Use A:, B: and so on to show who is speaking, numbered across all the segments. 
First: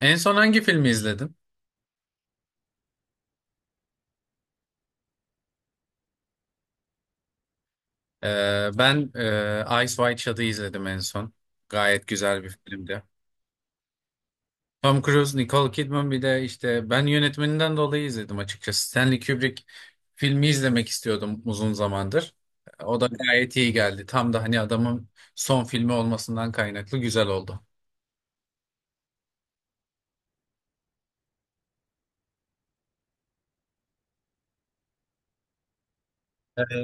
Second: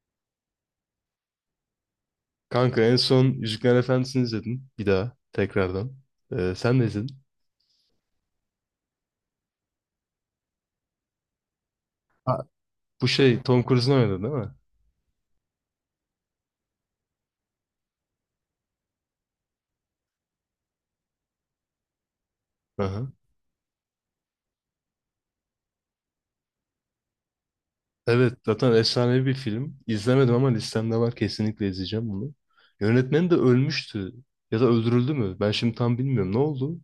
A: En son hangi filmi izledim?
B: Kanka en son yüzükler Efendisi'ni izledim. Bir daha tekrardan. Sen de izledin.
A: Ben Ice White Shot'ı izledim en son. Gayet güzel
B: Ha,
A: bir filmdi.
B: bu şey Tom Cruise'un oynadı değil mi?
A: Tom Cruise, Nicole Kidman, bir de işte ben yönetmeninden dolayı izledim açıkçası. Stanley Kubrick filmi izlemek istiyordum uzun zamandır. O da
B: Aha.
A: gayet iyi geldi. Tam da hani adamın son filmi olmasından kaynaklı güzel oldu.
B: Evet, zaten efsanevi bir film. İzlemedim ama listemde var, kesinlikle izleyeceğim bunu. Yönetmen de ölmüştü. Ya da öldürüldü mü? Ben şimdi tam bilmiyorum. Ne oldu?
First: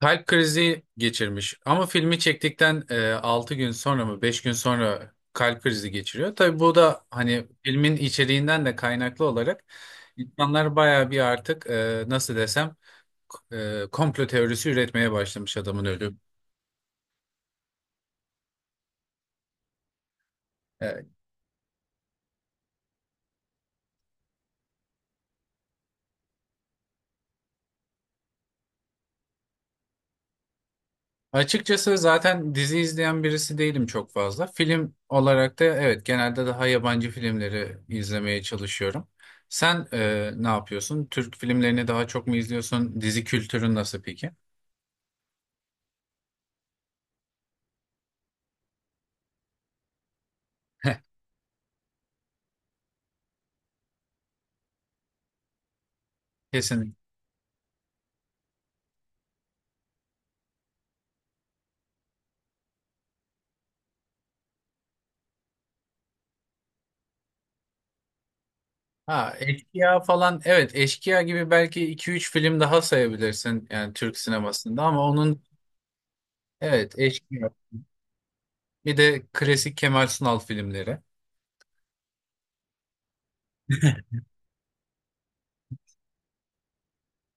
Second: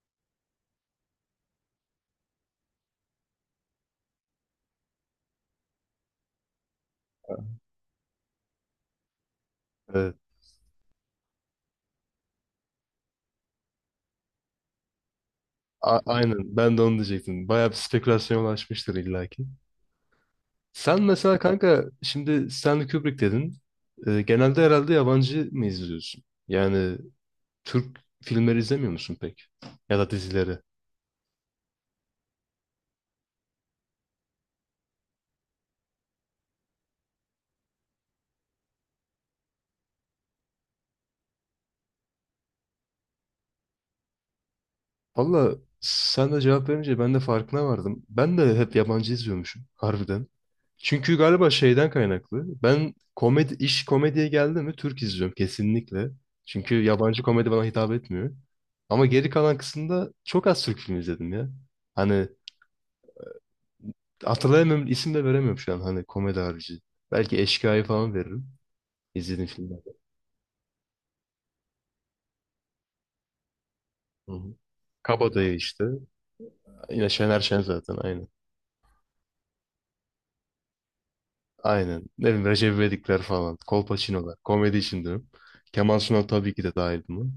A: Kalp krizi geçirmiş ama filmi çektikten 6 gün sonra mı 5 gün sonra kalp krizi geçiriyor. Tabii bu da hani filmin içeriğinden de kaynaklı olarak
B: Evet.
A: insanlar bayağı bir artık, nasıl desem, komplo teorisi üretmeye başlamış adamın ölümü.
B: Aynen, ben de onu diyecektim. Bayağı bir spekülasyona ulaşmıştır illaki. Sen
A: E,
B: mesela kanka şimdi Stanley Kubrick dedin. Genelde herhalde yabancı mı izliyorsun? Yani Türk filmleri izlemiyor musun pek? Ya da dizileri?
A: Açıkçası zaten dizi izleyen birisi değilim çok fazla. Film olarak da evet, genelde daha yabancı filmleri izlemeye çalışıyorum. Sen ne yapıyorsun? Türk filmlerini daha çok mu izliyorsun? Dizi kültürün nasıl peki?
B: Valla, sen de cevap verince ben de farkına vardım. Ben de hep yabancı izliyormuşum harbiden.
A: Heh,
B: Çünkü galiba şeyden kaynaklı. Ben komedi, iş komediye geldi mi Türk izliyorum kesinlikle. Çünkü
A: kesinlikle.
B: yabancı komedi bana hitap etmiyor. Ama geri kalan kısımda çok az Türk filmi izledim ya. Hani hatırlayamıyorum, isim de veremiyorum şu an hani komedi harici. Belki Eşkıya'yı falan veririm.
A: Ha,
B: İzlediğim filmlerden.
A: Eşkıya falan, evet, Eşkıya gibi belki iki üç film daha sayabilirsin yani Türk
B: Hı hı.
A: sinemasında, ama onun
B: Kabadayı işte.
A: evet
B: Yine Şener
A: Eşkıya
B: Şen zaten, aynen.
A: bir de klasik Kemal Sunal filmleri.
B: Aynen. Ne bileyim Recep İvedikler falan. Kolpaçinolar. Komedi için diyorum. Kemal Sunal tabii ki de dahil buna.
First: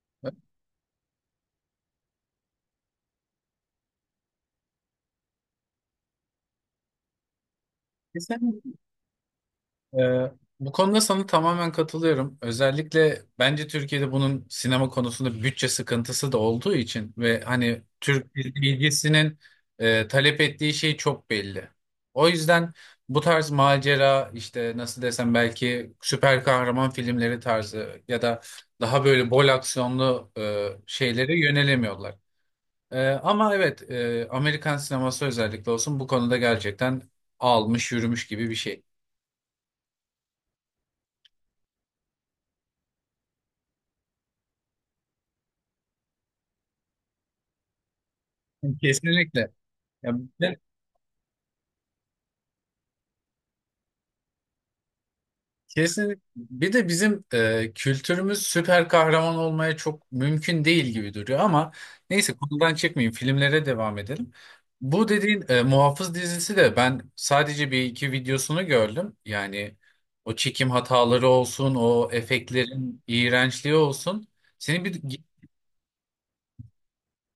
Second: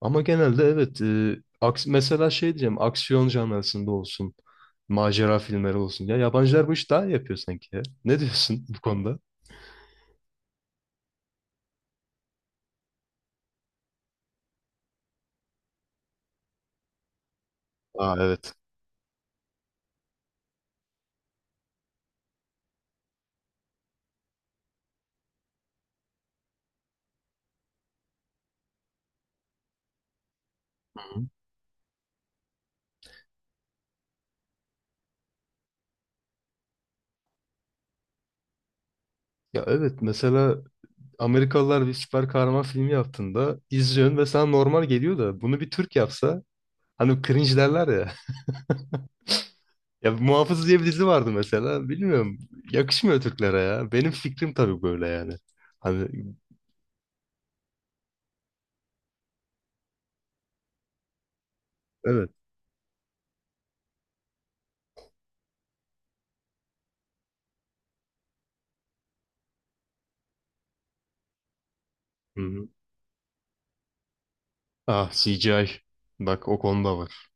B: Ama genelde evet. e, aks Mesela şey diyeceğim. Aksiyon janrasında olsun. Macera filmleri olsun. Ya yabancılar bu işi daha iyi yapıyor sanki ya. Ne diyorsun bu konuda?
A: Ee, Bu konuda sana tamamen katılıyorum. Özellikle bence Türkiye'de bunun sinema konusunda bütçe sıkıntısı da olduğu için ve hani
B: Aa,
A: Türk
B: evet.
A: bilgisinin talep ettiği şey çok belli. O yüzden bu tarz macera işte, nasıl desem, belki süper kahraman filmleri tarzı ya da daha böyle bol aksiyonlu
B: Hı.
A: şeylere yönelemiyorlar. Ama evet, Amerikan sineması özellikle olsun bu konuda gerçekten almış yürümüş gibi bir şey.
B: Ya evet, mesela Amerikalılar bir süper kahraman filmi yaptığında izliyorsun ve sana normal geliyor da, bunu bir Türk yapsa hani cringe derler ya.
A: Kesinlikle.
B: Ya
A: Ya ben-
B: Muhafız diye bir dizi vardı mesela. Bilmiyorum. Yakışmıyor Türklere ya. Benim fikrim tabii böyle, yani. Hani
A: kesin, bir de bizim kültürümüz süper kahraman olmaya çok mümkün değil gibi duruyor ama
B: evet.
A: neyse, konudan çıkmayayım, filmlere devam edelim. Bu dediğin Muhafız dizisi de, ben sadece bir iki videosunu gördüm. Yani o çekim hataları olsun, o
B: Hı-hı.
A: efektlerin iğrençliği olsun. Seni bir
B: Ah, CGI. Bak, o konuda var.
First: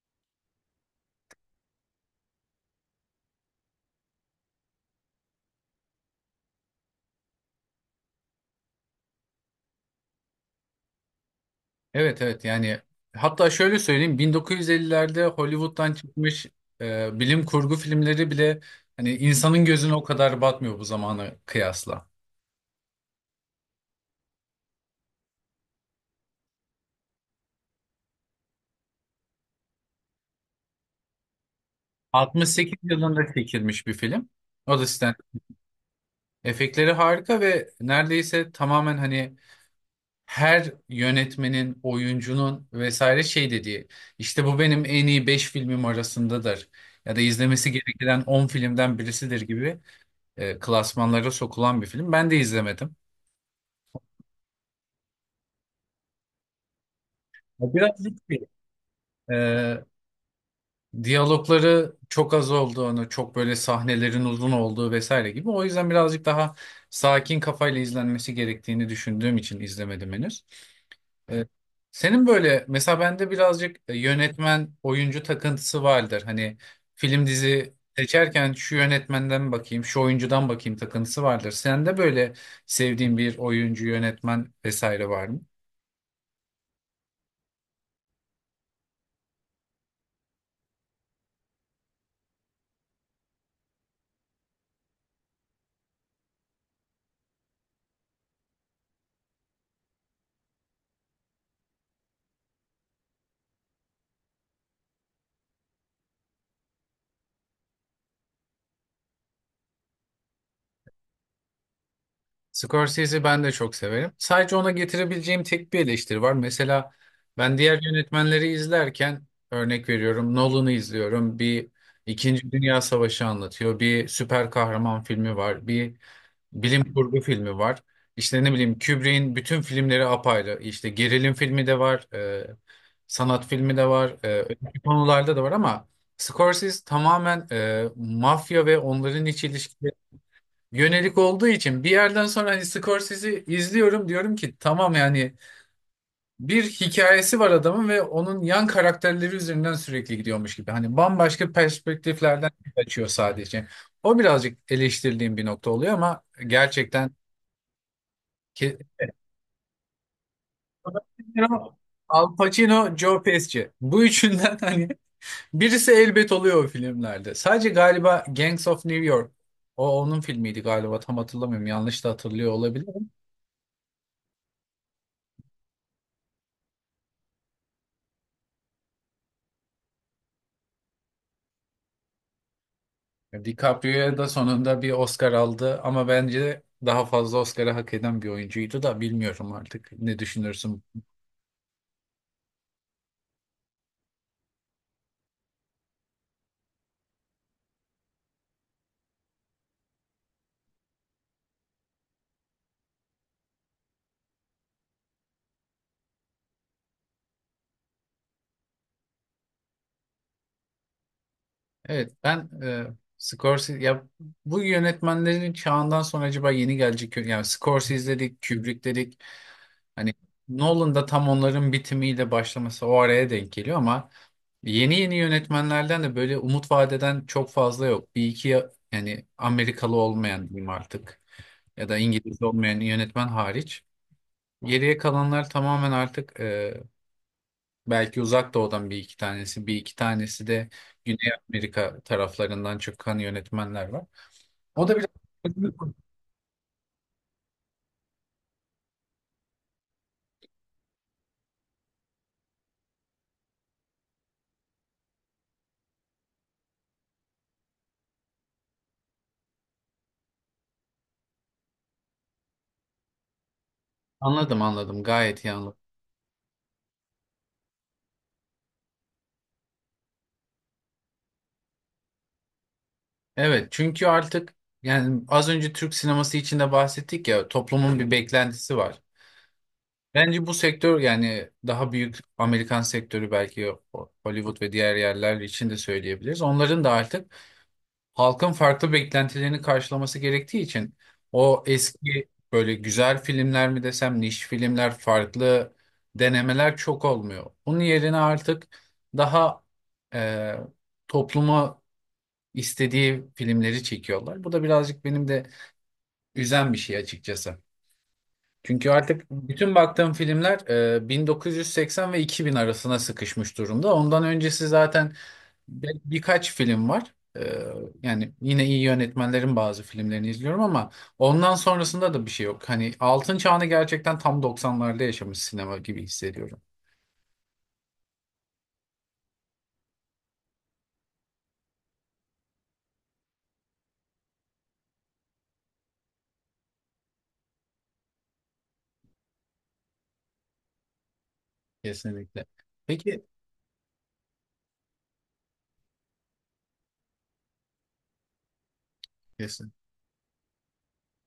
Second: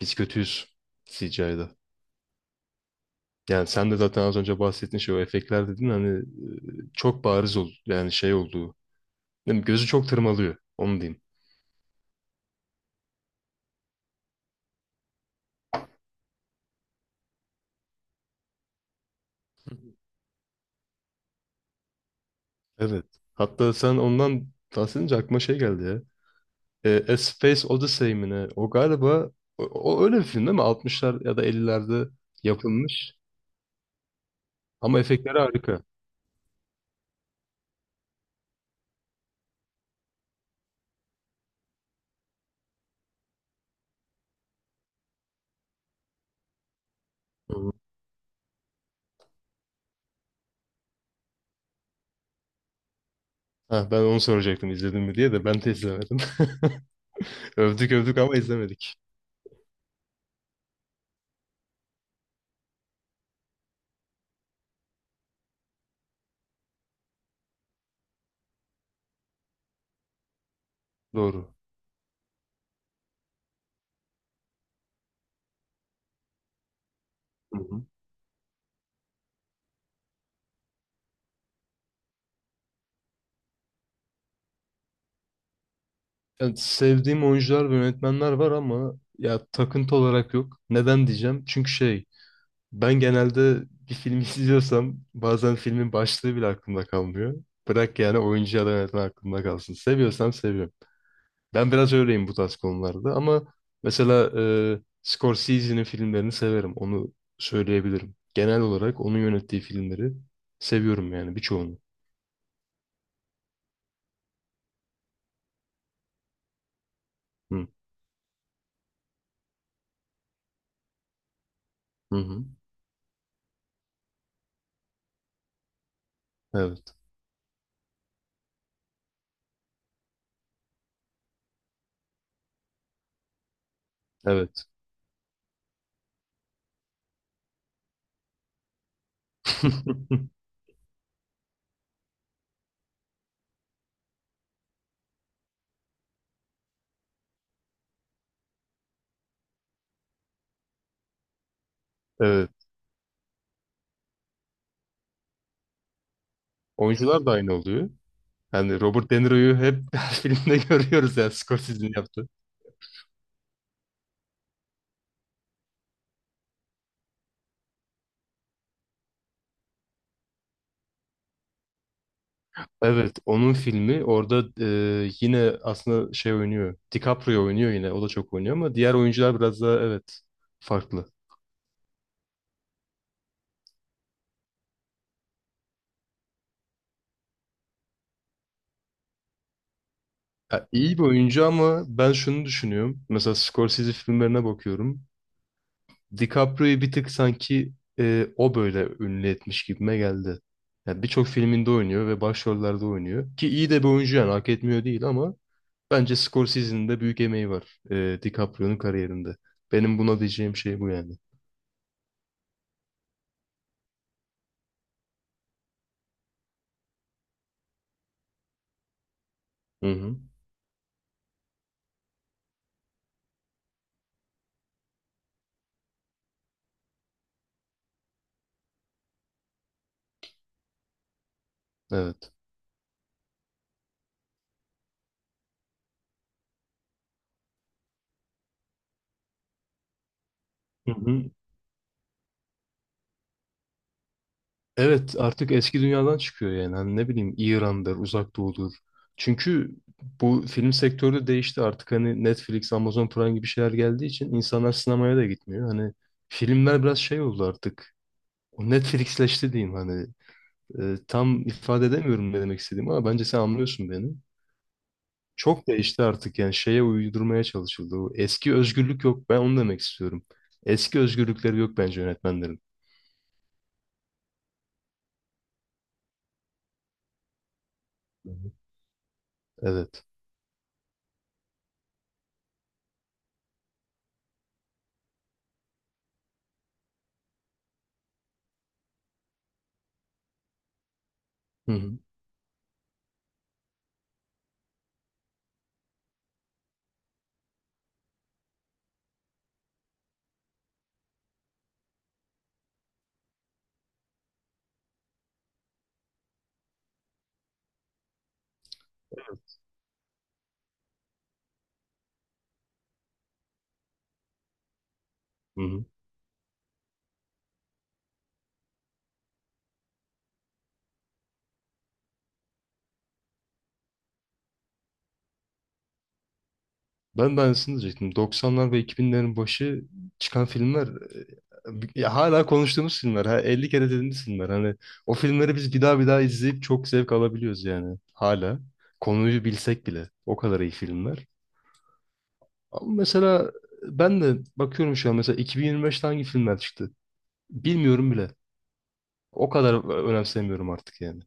B: Biz kötüyüz CGI'da. Yani sen de zaten az önce bahsettin, şey, o efektler dedin hani, çok bariz oldu. Yani şey olduğu. Değil mi? Gözü çok tırmalıyor. Onu diyeyim.
A: evet evet yani, hatta şöyle söyleyeyim, 1950'lerde Hollywood'dan çıkmış bilim kurgu filmleri bile hani insanın gözüne o kadar batmıyor bu zamana kıyasla.
B: Evet. Hatta sen ondan bahsedince aklıma şey geldi ya. A Space Odyssey mi ne? O galiba o, o öyle bir film değil mi? 60'lar ya da 50'lerde
A: 68
B: yapılmış.
A: yılında çekilmiş bir film. O da
B: Ama
A: stand.
B: efektleri harika.
A: Efektleri harika ve neredeyse tamamen hani her yönetmenin, oyuncunun vesaire şey dediği, işte bu benim en iyi 5 filmim arasındadır ya da
B: Hı
A: izlemesi
B: hı.
A: gereken 10 filmden birisidir gibi klasmanlara sokulan bir film. Ben de izlemedim.
B: Ha, ben onu soracaktım izledim mi diye, de ben de izlemedim.
A: Ya,
B: Övdük
A: biraz
B: övdük ama
A: riskli.
B: izlemedik.
A: Ee, Diyalogları çok az olduğunu, çok böyle sahnelerin uzun olduğu vesaire gibi. O yüzden birazcık daha sakin kafayla izlenmesi gerektiğini düşündüğüm için izlemedim henüz. Ee,
B: Doğru.
A: Senin böyle mesela, bende birazcık yönetmen oyuncu takıntısı vardır. Hani film
B: Hı
A: dizi
B: hı.
A: seçerken şu yönetmenden bakayım, şu oyuncudan bakayım takıntısı vardır. Sende böyle sevdiğin bir oyuncu, yönetmen vesaire var mı?
B: Yani sevdiğim oyuncular ve yönetmenler var ama ya takıntı olarak yok. Neden diyeceğim? Çünkü şey. Ben genelde bir film izliyorsam bazen filmin başlığı bile aklımda kalmıyor. Bırak yani oyuncu ya da yönetmen aklımda kalsın. Seviyorsam seviyorum. Ben biraz öyleyim bu tarz konularda ama mesela Scorsese'nin filmlerini severim. Onu söyleyebilirim. Genel olarak onun yönettiği filmleri seviyorum yani, birçoğunu.
A: Scorsese'yi ben de çok severim. Sadece ona getirebileceğim tek bir eleştiri var. Mesela ben
B: Hı
A: diğer yönetmenleri izlerken, örnek veriyorum, Nolan'ı izliyorum. Bir
B: hı. Hı.
A: İkinci Dünya Savaşı anlatıyor. Bir süper kahraman filmi var. Bir bilim
B: Evet.
A: kurgu filmi var. İşte ne bileyim, Kubrick'in bütün filmleri apayrı. İşte gerilim filmi de var, sanat filmi de var. E,
B: Evet.
A: öteki konularda da var ama Scorsese tamamen mafya ve onların iç ilişkileri yönelik olduğu için bir yerden sonra hani Scorsese'yi izliyorum diyorum ki tamam yani, bir hikayesi var adamın ve onun yan karakterleri üzerinden sürekli gidiyormuş gibi. Hani bambaşka perspektiflerden
B: Evet.
A: açıyor sadece. O birazcık eleştirdiğim bir nokta oluyor ama gerçekten
B: Oyuncular da aynı oluyor.
A: ki
B: Yani Robert De Niro'yu hep her filmde görüyoruz yani Scorsese'nin yaptığı.
A: Al Pacino, Joe Pesci. Bu üçünden hani birisi elbet oluyor o filmlerde. Sadece galiba Gangs of New York. O onun filmiydi galiba, tam hatırlamıyorum. Yanlış da hatırlıyor olabilir.
B: Evet, onun filmi orada yine aslında şey oynuyor. DiCaprio oynuyor yine. O da çok oynuyor ama diğer oyuncular biraz daha, evet, farklı.
A: DiCaprio da sonunda bir Oscar aldı ama bence daha fazla Oscar'ı hak eden bir oyuncuydu da, bilmiyorum artık ne
B: Ya,
A: düşünürsün.
B: iyi bir oyuncu ama ben şunu düşünüyorum. Mesela Scorsese filmlerine bakıyorum. DiCaprio'yu bir tık sanki o böyle ünlü etmiş gibime geldi. Ya birçok filminde oynuyor ve başrollerde oynuyor. Ki iyi de bir oyuncu, yani hak etmiyor değil ama bence Scorsese'nin de büyük emeği var DiCaprio'nun kariyerinde. Benim buna diyeceğim şey bu yani.
A: Evet, ben Scorsese ya bu yönetmenlerin çağından sonra acaba yeni gelecek, yani Scorsese dedik, Kubrick dedik.
B: Hı
A: Hani
B: hı.
A: Nolan da tam onların bitimiyle başlaması o araya denk geliyor ama yeni yeni yönetmenlerden de böyle umut vadeden çok fazla yok. Bir iki, ya yani Amerikalı olmayan diyeyim artık, ya da
B: Evet.
A: İngiliz olmayan yönetmen hariç. Geriye kalanlar tamamen artık belki uzak doğudan bir iki tanesi, bir iki tanesi de
B: Hı hı.
A: Güney Amerika taraflarından çıkan yönetmenler var. O da biraz
B: Evet, artık eski dünyadan çıkıyor yani. Hani ne bileyim İran'dır, Uzak Doğu'dur. Çünkü bu film sektörü de değişti artık, hani Netflix, Amazon Prime gibi şeyler geldiği için insanlar sinemaya da gitmiyor. Hani filmler biraz şey oldu artık. O Netflixleşti diyeyim hani. Tam ifade edemiyorum ne demek istediğimi ama bence sen anlıyorsun beni.
A: anladım, anladım, gayet iyi
B: Çok
A: anladım.
B: değişti artık, yani şeye uydurmaya çalışıldı. O eski özgürlük yok, ben onu demek istiyorum. Eski özgürlükleri yok bence yönetmenlerin.
A: Evet, çünkü artık yani az önce Türk sineması içinde bahsettik ya, toplumun bir
B: Hı hı.
A: beklentisi var.
B: Evet.
A: Bence bu sektör, yani daha büyük Amerikan sektörü, belki Hollywood ve diğer yerler için de söyleyebiliriz. Onların da artık halkın farklı beklentilerini karşılaması gerektiği için o
B: Hı hı.
A: eski böyle güzel filmler mi desem, niş filmler, farklı denemeler çok olmuyor. Onun yerine artık daha e, topluma istediği filmleri çekiyorlar. Bu da birazcık benim de üzen bir şey açıkçası. Çünkü artık bütün baktığım filmler 1980 ve 2000 arasına sıkışmış durumda. Ondan öncesi zaten
B: Hı hı.
A: Birkaç film var. Yani yine iyi yönetmenlerin bazı filmlerini izliyorum ama ondan sonrasında da bir şey yok. Hani altın çağını gerçekten tam 90'larda yaşamış sinema gibi hissediyorum.
B: Ben de aynısını diyecektim. 90'lar ve 2000'lerin başı çıkan filmler, ya hala konuştuğumuz filmler. Ha, 50 kere dediğimiz filmler. Hani o filmleri biz bir daha bir daha izleyip çok zevk alabiliyoruz yani. Hala. Konuyu bilsek bile. O kadar iyi filmler.
A: Kesinlikle.
B: Ama
A: Peki,
B: mesela ben de bakıyorum şu an, mesela 2025'te hangi filmler çıktı? Bilmiyorum bile. O
A: kesin.
B: kadar önemsemiyorum artık yani.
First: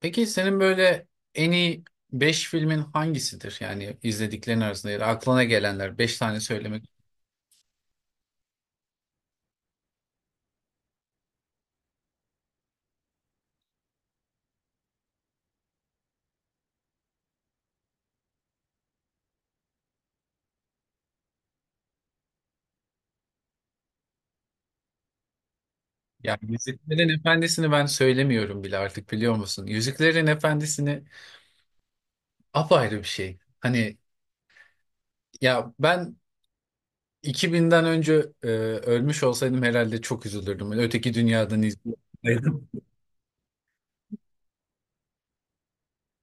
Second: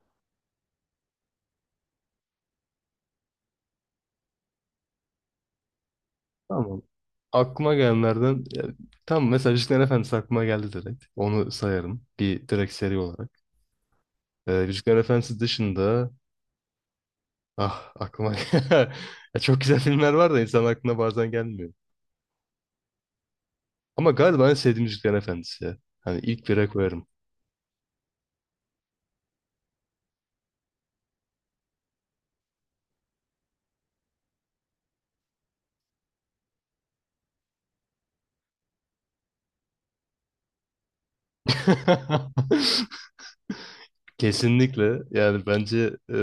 A: Peki, senin böyle en iyi 5 filmin hangisidir? Yani izlediklerin arasında, ya da aklına gelenler, 5 tane
B: Tamam.
A: söylemek
B: Aklıma gelenlerden ya, tam mesela Yüzüklerin Efendisi aklıma geldi direkt. Onu sayarım. Bir direkt seri olarak. Yüzükler Efendisi dışında, ah, aklıma ya, çok güzel filmler var da insan aklına bazen gelmiyor. Ama galiba en sevdiğim Yüzükler Efendisi ya. Hani
A: yani
B: ilk bire koyarım.
A: Yüzüklerin Efendisi'ni ben söylemiyorum bile artık, biliyor musun? Yüzüklerin Efendisi'ni apayrı bir şey. Hani ya ben 2000'den önce ölmüş olsaydım herhalde çok üzülürdüm. Öteki dünyadan izliyordum.
B: Kesinlikle, yani bence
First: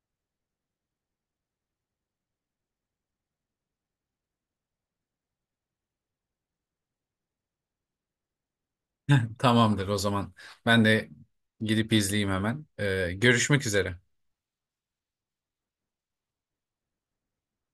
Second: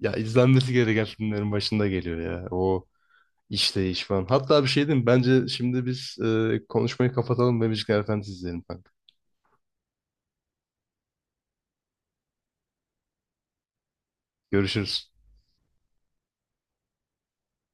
B: ya izlenmesi gereken filmlerin başında geliyor ya. O işleyiş falan. Hatta bir şey diyeyim mi? Bence şimdi biz konuşmayı kapatalım ve Müzikler Efendisi izleyelim kanka.
A: Tamamdır o zaman. Ben de gidip izleyeyim hemen. E, görüşmek üzere.
B: Görüşürüz.